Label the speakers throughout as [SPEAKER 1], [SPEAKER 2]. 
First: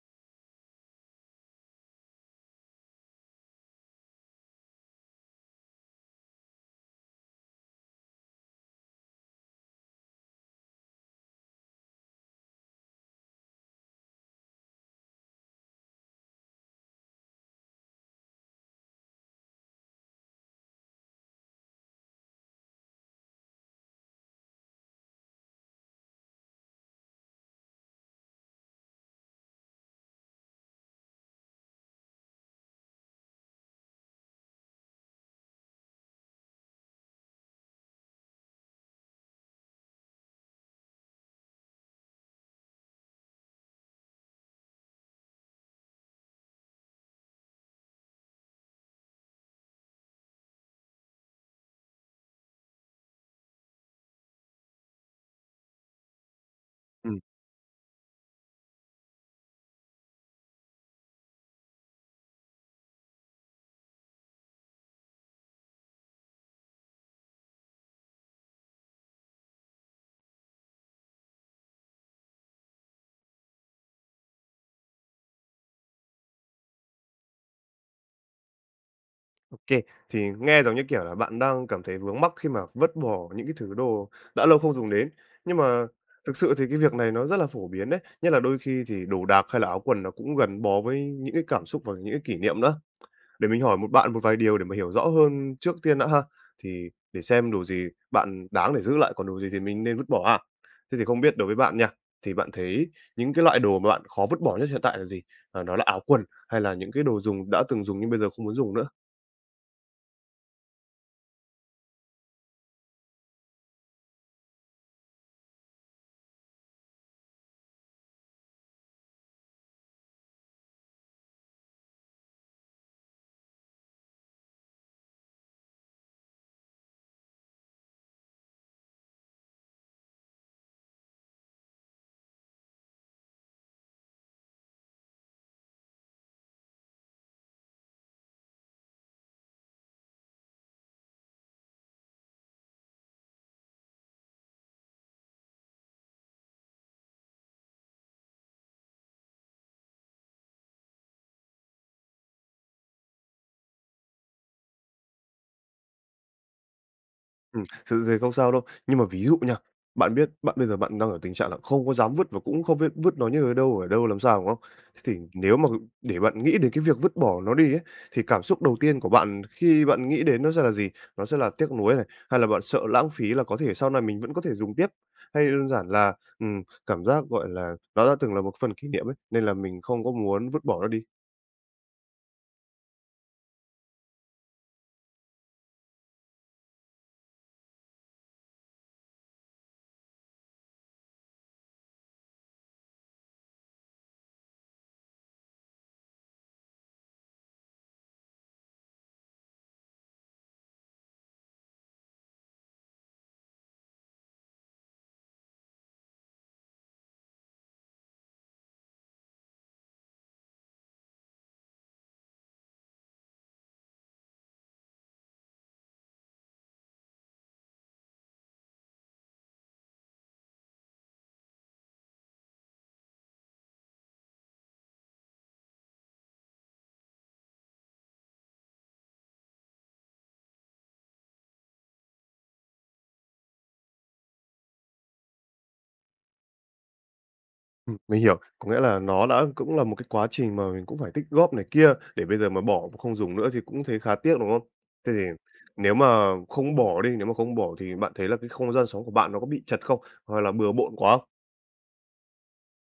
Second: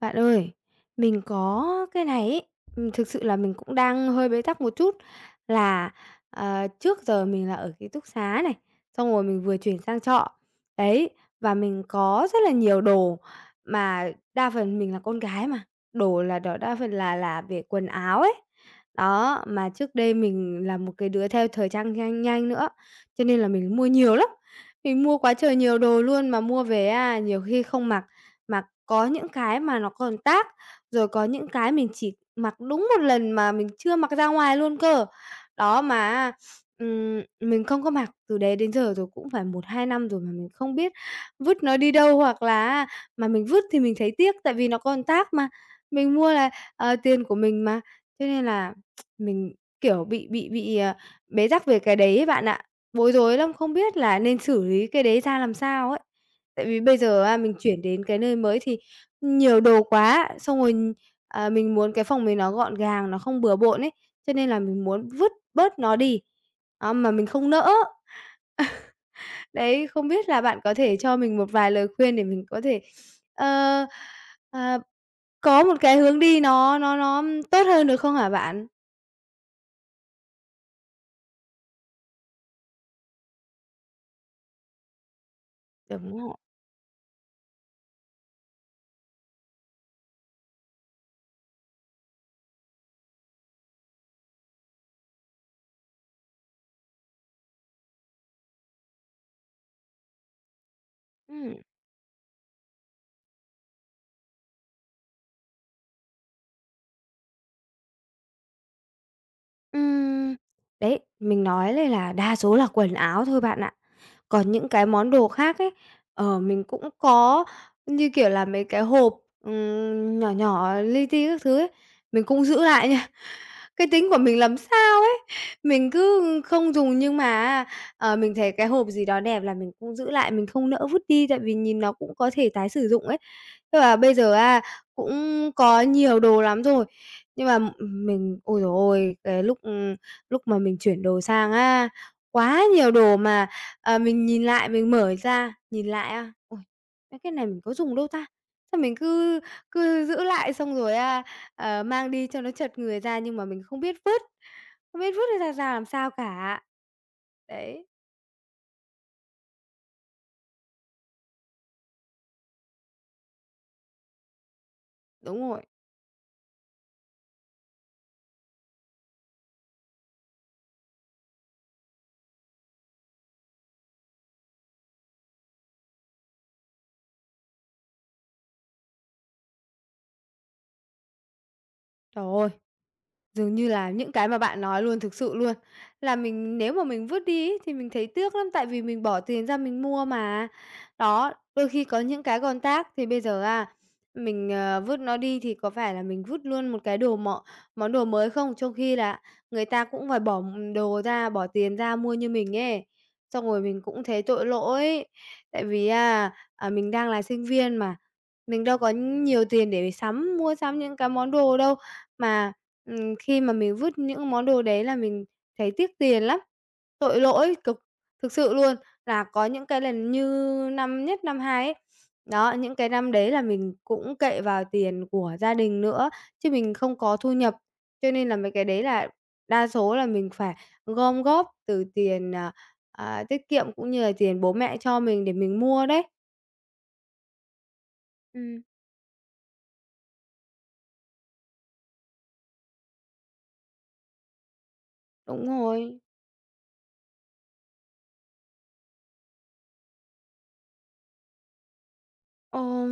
[SPEAKER 1] Bạn ơi, mình có cái này ấy, thực sự là mình cũng đang hơi bế tắc một chút là, trước giờ mình là ở ký túc xá này, xong rồi mình vừa chuyển sang trọ. Đấy, và mình có rất là nhiều đồ mà đa phần mình là con gái mà, đồ là đó đa phần là về quần áo ấy. Đó, mà trước đây mình là một cái đứa theo thời trang nhanh nhanh nữa, cho nên là mình mua nhiều lắm, mình mua quá trời nhiều đồ luôn mà mua về á, nhiều khi không mặc mà có những cái mà nó còn tác, rồi có những cái mình chỉ mặc đúng một lần mà mình chưa mặc ra ngoài luôn cơ. Đó, mà mình không có mặc từ đấy đến giờ rồi cũng phải một 2 năm rồi mà mình không biết vứt nó đi đâu, hoặc là mà mình vứt thì mình thấy tiếc, tại vì nó còn tác mà, mình mua là, tiền của mình mà. Cho nên là mình, kiểu, bị bế tắc về cái đấy ấy bạn ạ. Bối rối lắm, không biết là nên xử lý cái đấy ra làm sao ấy. Tại vì bây
[SPEAKER 2] Ừm,
[SPEAKER 1] giờ á, mình chuyển đến cái nơi mới thì nhiều đồ quá, xong rồi, à, mình muốn cái phòng mình nó gọn gàng, nó không bừa bộn ấy, cho nên là mình muốn vứt bớt nó đi, đó, mà mình không nỡ. Đấy, không biết là bạn có thể cho mình một vài lời khuyên để mình có thể, ờ, ờ, có một cái hướng đi nó tốt hơn được không hả bạn?
[SPEAKER 2] ô Thì nghe giống như, kiểu là, bạn đang cảm thấy vướng mắc khi mà vứt bỏ những cái thứ đồ đã lâu không dùng đến. Nhưng mà
[SPEAKER 1] Đúng
[SPEAKER 2] thực
[SPEAKER 1] rồi.
[SPEAKER 2] sự thì cái việc này nó rất là phổ biến đấy, nhất là đôi khi thì đồ đạc hay là áo quần nó cũng gắn bó với những cái cảm xúc và những cái kỷ niệm nữa. Để mình hỏi một bạn một vài điều để mà hiểu rõ hơn trước tiên đã ha, thì để xem đồ gì bạn đáng để giữ lại, còn đồ gì thì mình nên vứt bỏ ha. Thế thì không biết đối
[SPEAKER 1] Ừm.
[SPEAKER 2] với bạn nha, thì bạn thấy những cái loại đồ mà bạn khó vứt bỏ nhất hiện tại là gì? Đó là áo quần hay là những cái đồ dùng đã từng dùng nhưng bây giờ không muốn dùng nữa?
[SPEAKER 1] Ừm, đấy, mình nói đây là đa số là quần áo thôi bạn ạ. Còn những cái món đồ khác ấy, mình cũng có, như kiểu là, mấy cái hộp, nhỏ nhỏ li ti các thứ ấy, mình cũng giữ lại nha. Cái tính của mình làm sao ấy, mình cứ không dùng nhưng mà mình thấy cái hộp gì đó đẹp là mình cũng giữ lại, mình không nỡ vứt đi tại vì nhìn nó cũng có thể tái sử dụng ấy. Nhưng mà bây giờ à cũng có nhiều đồ lắm rồi, nhưng mà, mình ôi giời ôi, cái lúc, ừ, lúc mà mình chuyển đồ sang á, quá nhiều đồ mà, mình nhìn lại mình mở ra, nhìn lại á, ôi, mấy cái này mình có dùng đâu ta? Sao mình cứ cứ giữ lại xong rồi á, mang đi cho nó chật người ra nhưng mà mình không biết vứt, không biết vứt ra ra làm sao cả. Đấy,
[SPEAKER 2] Thực ra thì không sao đâu. Nhưng mà ví dụ nha, bạn biết bạn bây giờ bạn đang ở tình trạng là không có dám vứt và cũng không biết vứt nó như ở đâu, làm sao, đúng không? Thế thì
[SPEAKER 1] đúng
[SPEAKER 2] nếu
[SPEAKER 1] rồi.
[SPEAKER 2] mà để bạn nghĩ đến cái việc vứt bỏ nó đi ấy, thì cảm xúc đầu tiên của bạn khi bạn nghĩ đến nó sẽ là gì? Nó sẽ là tiếc nuối này, hay là bạn sợ lãng phí là có thể sau này mình vẫn có thể dùng tiếp, hay đơn giản là, cảm giác, gọi là, nó đã từng là một phần kỷ niệm ấy, nên là mình không có muốn vứt bỏ nó đi?
[SPEAKER 1] Trời ơi! Dường như là những cái mà bạn nói luôn, thực sự luôn, là mình nếu mà mình vứt đi ấy, thì mình thấy tiếc lắm, tại vì mình bỏ tiền ra mình mua mà. Đó, đôi khi có những cái còn tác thì bây giờ à mình, vứt nó đi thì có phải là mình vứt luôn một cái đồ mọ món đồ mới không? Trong khi là người ta cũng phải bỏ, đồ ra, bỏ tiền ra mua như mình ấy. Xong rồi mình cũng thấy tội lỗi, tại vì á, à, mình đang là sinh viên mà, mình đâu có nhiều tiền để mua sắm những cái món đồ đâu. Mà, khi mà mình vứt những món đồ đấy là mình thấy tiếc tiền lắm, tội lỗi cực, thực sự luôn. Là có những cái lần như năm nhất, năm hai ấy, đó, những cái năm đấy là mình cũng cậy vào tiền của gia đình nữa, chứ mình không có thu nhập. Cho nên là mấy cái đấy là đa số là mình phải gom góp từ tiền, tiết kiệm cũng như là tiền bố mẹ cho mình để mình mua đấy.
[SPEAKER 2] Mình hiểu.
[SPEAKER 1] Ừm.
[SPEAKER 2] Có nghĩa là nó đã cũng là một cái quá trình mà mình cũng phải tích góp này kia, để bây giờ mà bỏ mà không dùng nữa thì cũng thấy khá tiếc, đúng không? Thế thì
[SPEAKER 1] Đúng
[SPEAKER 2] nếu
[SPEAKER 1] rồi.
[SPEAKER 2] mà không bỏ đi, nếu mà không bỏ thì bạn thấy là cái không gian sống của bạn nó có bị chật không? Hoặc là bừa bộn quá không?
[SPEAKER 1] Ờ.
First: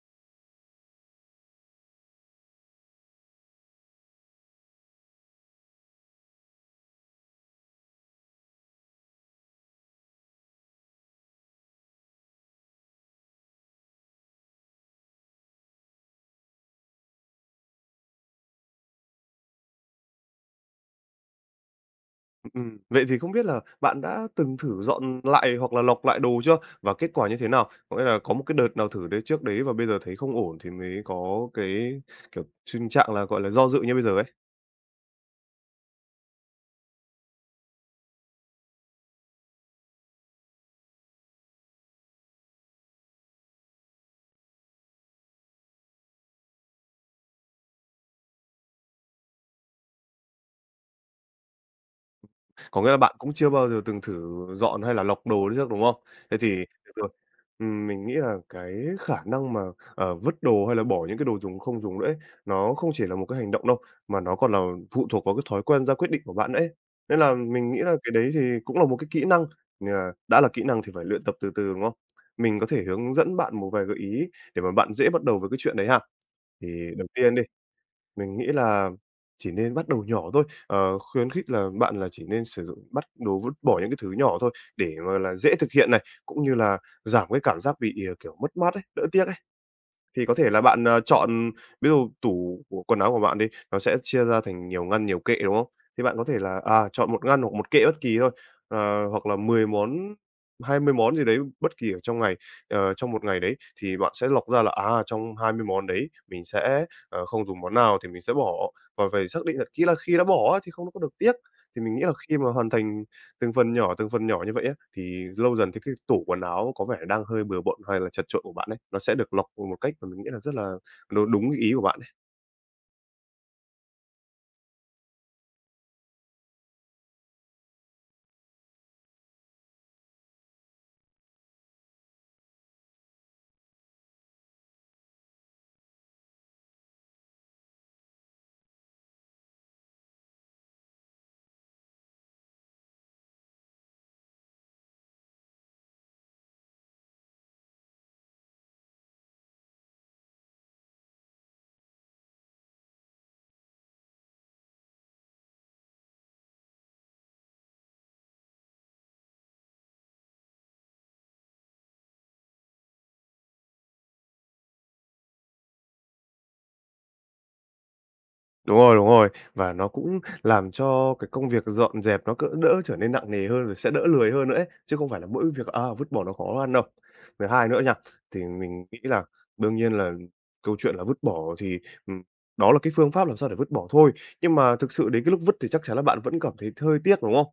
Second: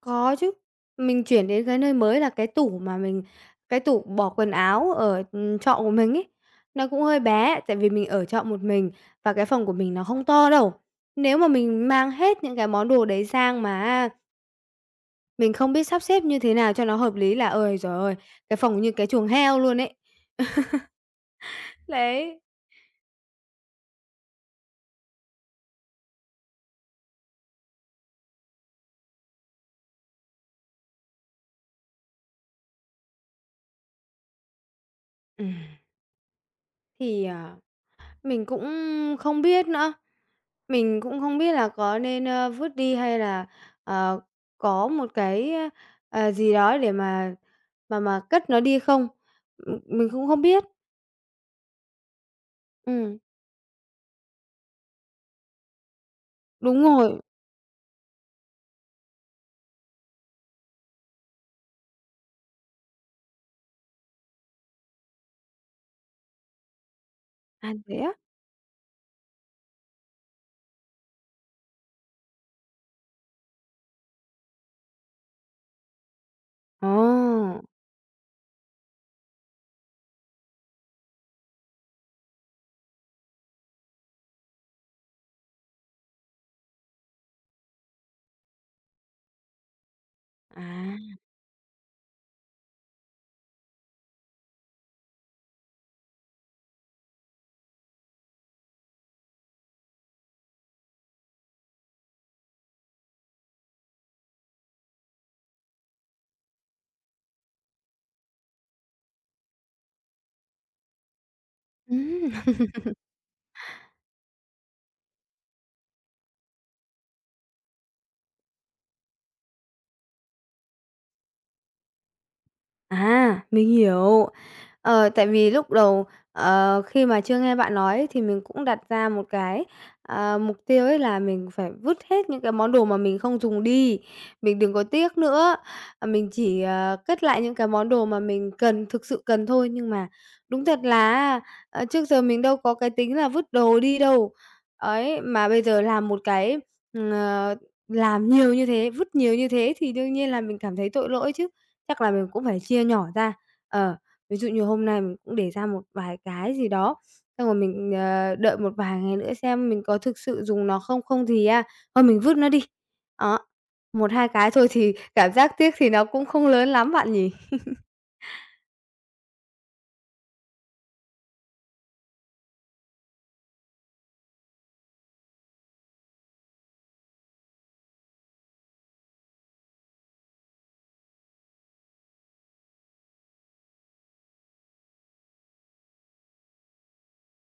[SPEAKER 1] Có chứ. Mình chuyển đến cái nơi mới là cái tủ bỏ quần áo ở, trọ của mình ấy, nó cũng hơi bé, tại vì mình ở trọ một mình và cái phòng của mình nó không to đâu. Nếu mà mình mang hết những cái món đồ đấy sang mà á mình không biết sắp xếp như thế nào cho nó hợp lý là, ơi giời ơi, cái phòng như cái chuồng heo luôn ấy. Đấy.
[SPEAKER 2] Vậy thì không biết là bạn đã từng thử dọn lại hoặc là lọc lại đồ chưa? Và kết quả như thế nào? Có nghĩa là có một cái đợt nào thử đấy trước đấy và bây giờ thấy không ổn thì mới có cái, kiểu, tình trạng là, gọi là, do dự như bây giờ ấy?
[SPEAKER 1] Ừm, thì, ờ, mình cũng không biết nữa. Mình cũng không biết là có nên, vứt đi hay là, ờ, có một cái, gì đó để mà cất nó đi không? Mình cũng không biết.
[SPEAKER 2] Có nghĩa là bạn
[SPEAKER 1] Ừm,
[SPEAKER 2] cũng chưa bao giờ từng thử dọn hay là lọc đồ trước, đúng không? Thế thì
[SPEAKER 1] đúng
[SPEAKER 2] được rồi,
[SPEAKER 1] rồi.
[SPEAKER 2] mình nghĩ là cái khả năng mà, vứt đồ hay là bỏ những cái đồ dùng không dùng đấy nó không chỉ là một cái hành động đâu, mà nó còn là phụ thuộc vào cái thói quen ra quyết định của bạn đấy. Nên là mình
[SPEAKER 1] À,
[SPEAKER 2] nghĩ là
[SPEAKER 1] thế
[SPEAKER 2] cái
[SPEAKER 1] á?
[SPEAKER 2] đấy thì cũng là một cái kỹ năng, nên là đã là kỹ năng thì phải luyện tập từ từ, đúng không? Mình có thể hướng dẫn bạn một vài gợi ý để mà bạn dễ bắt đầu với cái chuyện đấy ha. Thì
[SPEAKER 1] Ồ,
[SPEAKER 2] đầu tiên đi mình nghĩ là chỉ nên bắt đầu nhỏ thôi, khuyến khích là bạn là chỉ nên sử dụng bắt đồ vứt bỏ những cái thứ nhỏ thôi để mà là dễ thực hiện này, cũng như là giảm cái cảm giác bị, kiểu, mất mát ấy, đỡ tiếc ấy. Thì có thể là
[SPEAKER 1] à,
[SPEAKER 2] bạn, chọn ví dụ tủ của quần áo của bạn đi, nó sẽ chia ra thành nhiều ngăn, nhiều kệ, đúng không? Thì bạn có thể là, à, chọn một ngăn hoặc một kệ bất kỳ thôi, hoặc là 10 món, 20 món gì đấy bất kỳ ở trong ngày, trong một ngày đấy, thì bạn sẽ lọc ra là, à, trong 20 món đấy mình sẽ, không dùng món nào thì mình sẽ bỏ, và phải xác định thật kỹ là khi đã bỏ á thì không có được tiếc. Thì mình nghĩ là
[SPEAKER 1] ừm.
[SPEAKER 2] khi mà hoàn thành từng phần nhỏ như vậy á, thì lâu dần thì cái tủ quần áo có vẻ đang hơi bừa bộn hay là chật chội của bạn ấy, nó sẽ được lọc một cách mà mình nghĩ là rất là nó đúng ý của bạn.
[SPEAKER 1] À, mình hiểu. Ờ, tại vì lúc đầu, khi mà chưa nghe bạn nói thì mình cũng đặt ra một cái, mục tiêu ấy là mình phải vứt hết những cái món đồ mà mình không dùng đi, mình đừng có tiếc nữa. Mình chỉ, cất lại những cái món đồ mà mình cần, thực sự cần thôi, nhưng mà đúng thật là trước giờ mình đâu có cái tính là vứt đồ đi đâu. Ấy, mà bây giờ làm một cái, ừm, ờ, làm nhiều như thế, vứt nhiều như thế thì đương nhiên là mình cảm thấy tội lỗi chứ. Chắc là mình cũng phải chia nhỏ ra. Ờ, ví dụ như hôm nay mình cũng để ra một vài cái gì đó, xong rồi mình, đợi một vài ngày nữa xem mình có thực sự dùng nó không, không thì à, thôi mình vứt nó đi. Đó, một 2 cái thôi thì cảm giác tiếc thì nó cũng không lớn lắm bạn nhỉ?
[SPEAKER 2] Đúng rồi, đúng rồi. Và nó cũng làm cho cái công việc dọn dẹp nó cỡ đỡ trở nên nặng nề hơn, rồi sẽ đỡ lười hơn nữa ấy, chứ không phải là mỗi việc, à, vứt bỏ nó khó ăn đâu. Thứ hai nữa nha, thì mình nghĩ là đương nhiên là câu chuyện là vứt bỏ thì, ừm, đó là cái phương pháp làm sao để vứt bỏ thôi, nhưng mà thực sự đến cái lúc vứt thì chắc chắn là bạn vẫn cảm thấy hơi tiếc, đúng không?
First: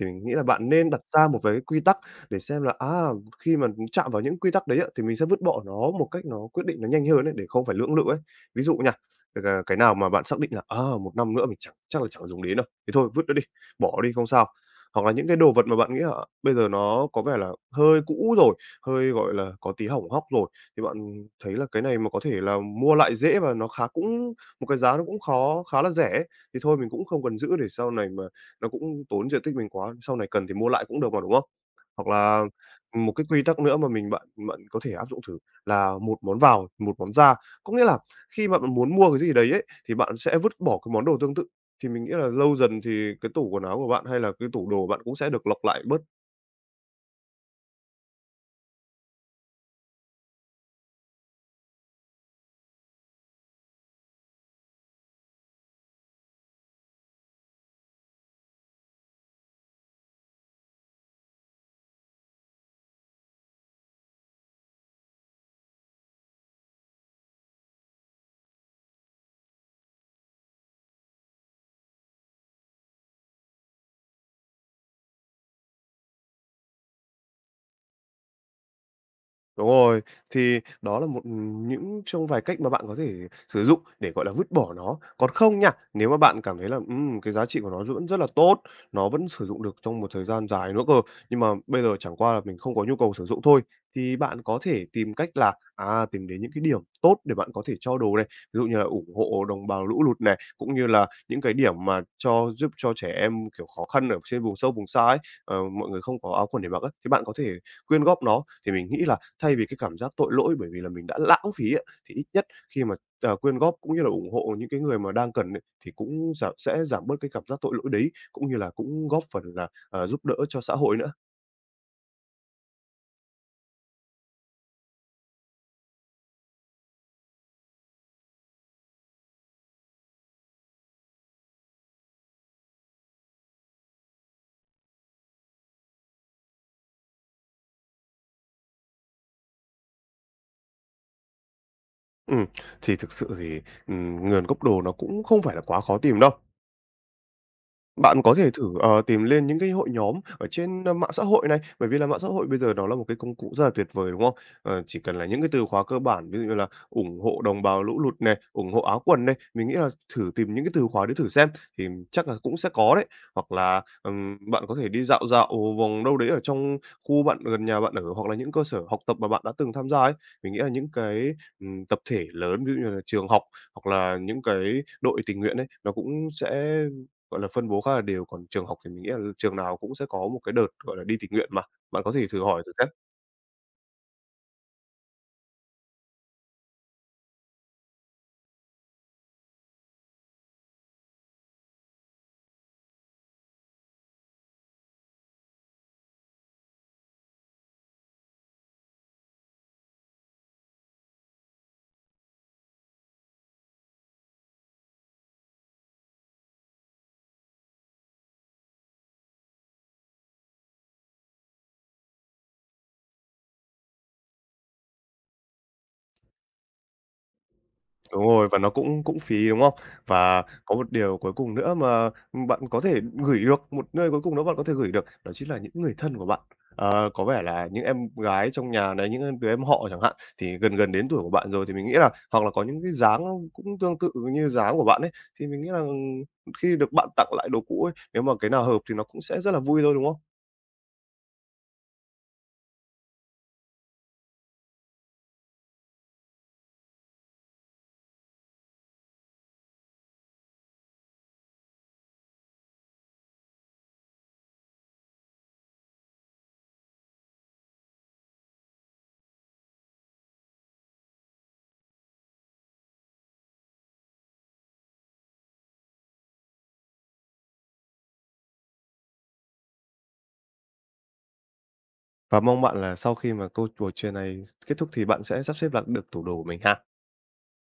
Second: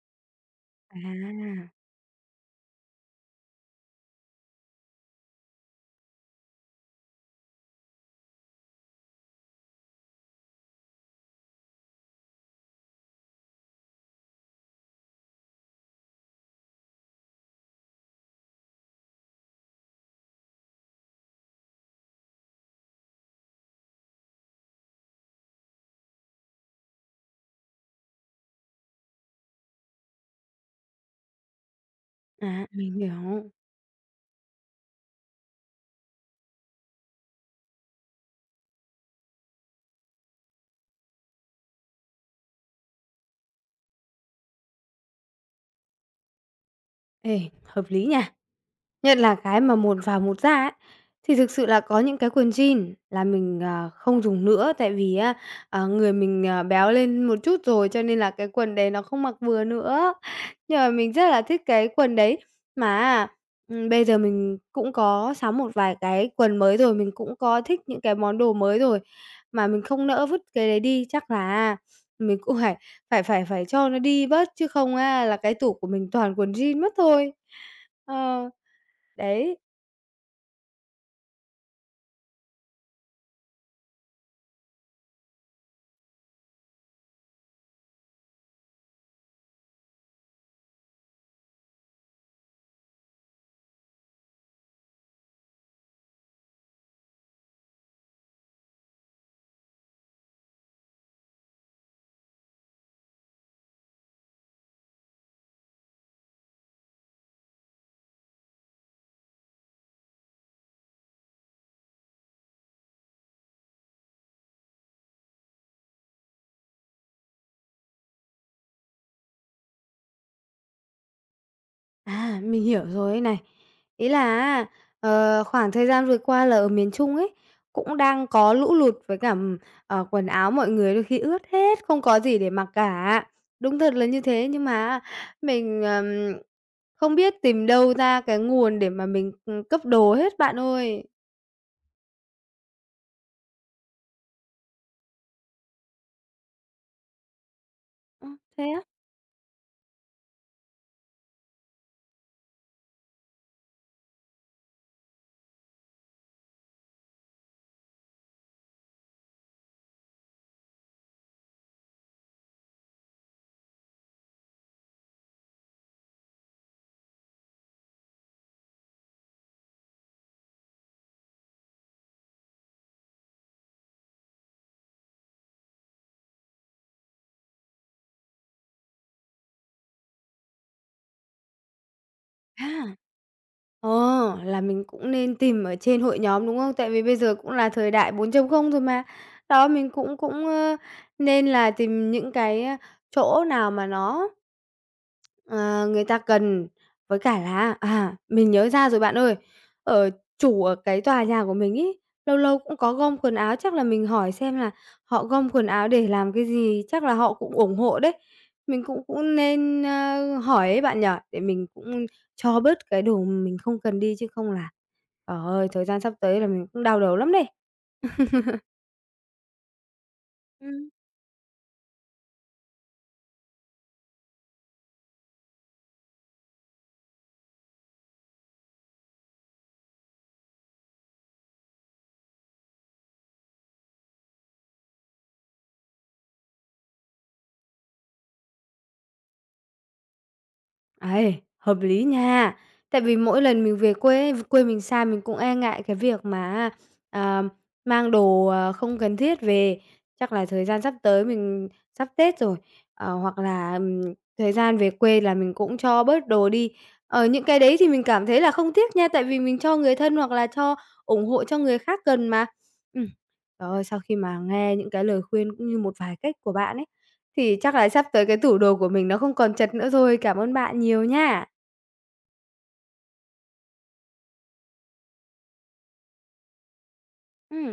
[SPEAKER 2] Thì mình nghĩ là bạn nên đặt ra một vài cái
[SPEAKER 1] À,
[SPEAKER 2] quy tắc để xem là, à, khi mà chạm vào những quy tắc đấy á, thì mình sẽ vứt bỏ nó một cách nó quyết định nó nhanh hơn ấy, để không phải lưỡng lự ấy. Ví dụ nha, cái nào mà bạn xác định là, 1 năm nữa mình chẳng chắc là chẳng dùng đến đâu, thế thôi vứt nó đi, bỏ đi không sao. Hoặc là những cái đồ vật mà bạn nghĩ là "Ờ, bây giờ nó có vẻ là hơi cũ rồi, hơi, gọi là, có tí hỏng hóc rồi, thì bạn thấy là cái này mà có thể là mua lại dễ và nó khá cũng một cái giá nó cũng khó khá là rẻ ấy, thì thôi mình cũng không cần giữ để sau này mà nó cũng tốn diện tích mình quá, sau này cần thì mua lại cũng được mà, đúng không? Hoặc là
[SPEAKER 1] à, mình
[SPEAKER 2] một cái quy
[SPEAKER 1] hiểu.
[SPEAKER 2] tắc nữa mà mình bạn bạn có thể áp dụng thử là một món vào, một món ra. Có nghĩa là khi mà bạn muốn mua cái gì đấy ấy, thì bạn sẽ vứt bỏ cái món đồ tương tự. Thì mình nghĩ là lâu dần thì cái tủ quần áo của bạn hay là cái tủ đồ bạn cũng sẽ được lọc lại bớt.
[SPEAKER 1] Ê, hợp lý nha. Nhất là cái mà một vào một ra ấy, thì thực sự là có những cái quần jean là mình, à, không dùng nữa, tại vì á, người mình, béo lên một chút rồi, cho nên là cái quần đấy nó không mặc vừa nữa. Nhưng mà mình rất là thích cái quần đấy, mà á, bây giờ mình cũng có sắm một vài cái quần mới rồi, mình cũng có thích những cái món đồ mới rồi, mà mình không nỡ vứt cái đấy đi. Chắc là mình cũng phải phải cho nó đi bớt, chứ không á là cái tủ của mình toàn quần jean mất thôi. Ờ. Đấy,
[SPEAKER 2] Đúng rồi, thì đó là một, những trong vài cách mà bạn có thể sử dụng để, gọi là, vứt bỏ nó. Còn không nha, nếu mà bạn cảm thấy là, cái giá trị của nó vẫn rất là tốt, nó vẫn sử dụng được trong một thời gian dài nữa cơ, nhưng mà bây giờ chẳng qua là mình không có nhu cầu sử dụng thôi, thì bạn có thể tìm cách là, à, tìm đến những cái điểm tốt để bạn có thể cho đồ này, ví dụ như là ủng hộ đồng bào lũ lụt này, cũng như là những cái điểm mà cho giúp cho trẻ em, kiểu, khó khăn ở trên vùng sâu vùng xa ấy, mọi người không có áo quần để mặc á, thì bạn có thể quyên góp nó. Thì mình nghĩ là thay vì cái cảm giác tội lỗi bởi vì là mình đã lãng phí ấy, thì ít nhất khi mà, quyên góp cũng như là ủng hộ những cái người mà đang cần ấy, thì cũng sẽ giảm bớt cái cảm giác tội lỗi đấy, cũng như là cũng góp phần là, giúp đỡ cho xã hội nữa.
[SPEAKER 1] à, mình hiểu rồi ấy này. Ý là á, khoảng thời gian vừa qua là ở miền Trung ấy, cũng đang có lũ lụt với cả, quần áo mọi người đôi khi ướt hết, không có gì để mặc cả. Đúng thật là như thế, nhưng mà mình, không biết tìm đâu ra cái nguồn để mà mình, cấp đồ hết bạn ơi.
[SPEAKER 2] Ừ, thì thực sự thì, nguồn gốc đồ nó cũng không phải là quá khó tìm đâu. Bạn
[SPEAKER 1] Ơ,
[SPEAKER 2] có thể thử,
[SPEAKER 1] thế á?
[SPEAKER 2] tìm lên những cái hội nhóm ở trên, mạng xã hội này, bởi vì là mạng xã hội bây giờ nó là một cái công cụ rất là tuyệt vời, đúng không? Ờ, chỉ cần là những cái từ khóa cơ bản, ví dụ như là ủng hộ đồng bào lũ lụt này, ủng hộ áo quần này, mình nghĩ là thử tìm những cái từ khóa để thử xem, thì chắc là cũng sẽ có đấy. Hoặc là, bạn có thể đi dạo dạo vòng đâu đấy ở trong khu bạn gần nhà bạn ở, hoặc là những cơ sở học tập mà bạn đã từng tham gia ấy. Mình nghĩ là những cái, tập thể lớn, ví dụ như là trường học, hoặc là những cái đội tình nguyện ấy, nó cũng sẽ gọi là, phân bố khá là đều, còn trường học thì mình nghĩ là trường nào cũng sẽ có một cái đợt, gọi là, đi tình nguyện mà, bạn có thể thử hỏi thử xem.
[SPEAKER 1] À. Ờ, là mình cũng nên tìm ở trên hội nhóm, đúng không? Tại vì bây giờ cũng là thời đại 4 không rồi mà. Đó, mình cũng cũng, ơ, nên là tìm những cái, chỗ nào mà nó Ờ, người ta cần, với cả là à, mình nhớ ra rồi bạn ơi, ở ở cái tòa nhà của mình ấy, lâu lâu cũng có gom quần áo, chắc là mình hỏi xem là họ gom quần áo để làm cái gì, chắc là họ cũng ủng hộ đấy. Mình cũng cũng nên, hỏi ấy bạn nhở để mình cũng cho bớt cái đồ mình không cần đi chứ không là, trời ơi, thời gian sắp tới là mình cũng đau đầu lắm đây.
[SPEAKER 2] Đúng rồi, và nó cũng cũng phí, đúng không? Và có
[SPEAKER 1] Ừm.
[SPEAKER 2] một điều cuối cùng nữa mà, bạn có thể gửi được, một nơi cuối cùng đó bạn có thể gửi được, đó chính là những người thân của bạn. Ờ, có vẻ là những em gái trong nhà này, những đứa em họ chẳng hạn, thì gần gần đến tuổi của bạn rồi thì mình nghĩ là hoặc là có những cái dáng nó cũng tương tự như dáng của bạn ấy, thì mình nghĩ là ừ, khi được bạn tặng lại đồ cũ ấy, nếu mà cái nào hợp thì nó cũng sẽ rất là vui thôi, đúng không?
[SPEAKER 1] Ấy, hợp lý nha. Tại vì mỗi lần mình về quê quê mình xa mình cũng e ngại cái việc mà, ờ, mang đồ, không cần thiết về. Chắc là thời gian sắp tới mình sắp Tết rồi, hoặc là, thời gian về quê là mình cũng cho bớt đồ đi. Ở những cái đấy thì mình cảm thấy là không tiếc nha, tại vì mình cho người thân hoặc là cho ủng hộ cho người khác cần mà. Ừm. Trời ơi, sau khi mà nghe những cái lời khuyên cũng như một vài cách của bạn ấy, thì chắc là sắp tới cái tủ đồ của mình nó không còn chật nữa rồi. Cảm ơn bạn nhiều nha.
[SPEAKER 2] Và mong bạn là sau khi mà câu trò chuyện này kết thúc thì bạn sẽ sắp xếp lại được tủ đồ của mình ha.
[SPEAKER 1] Ừm.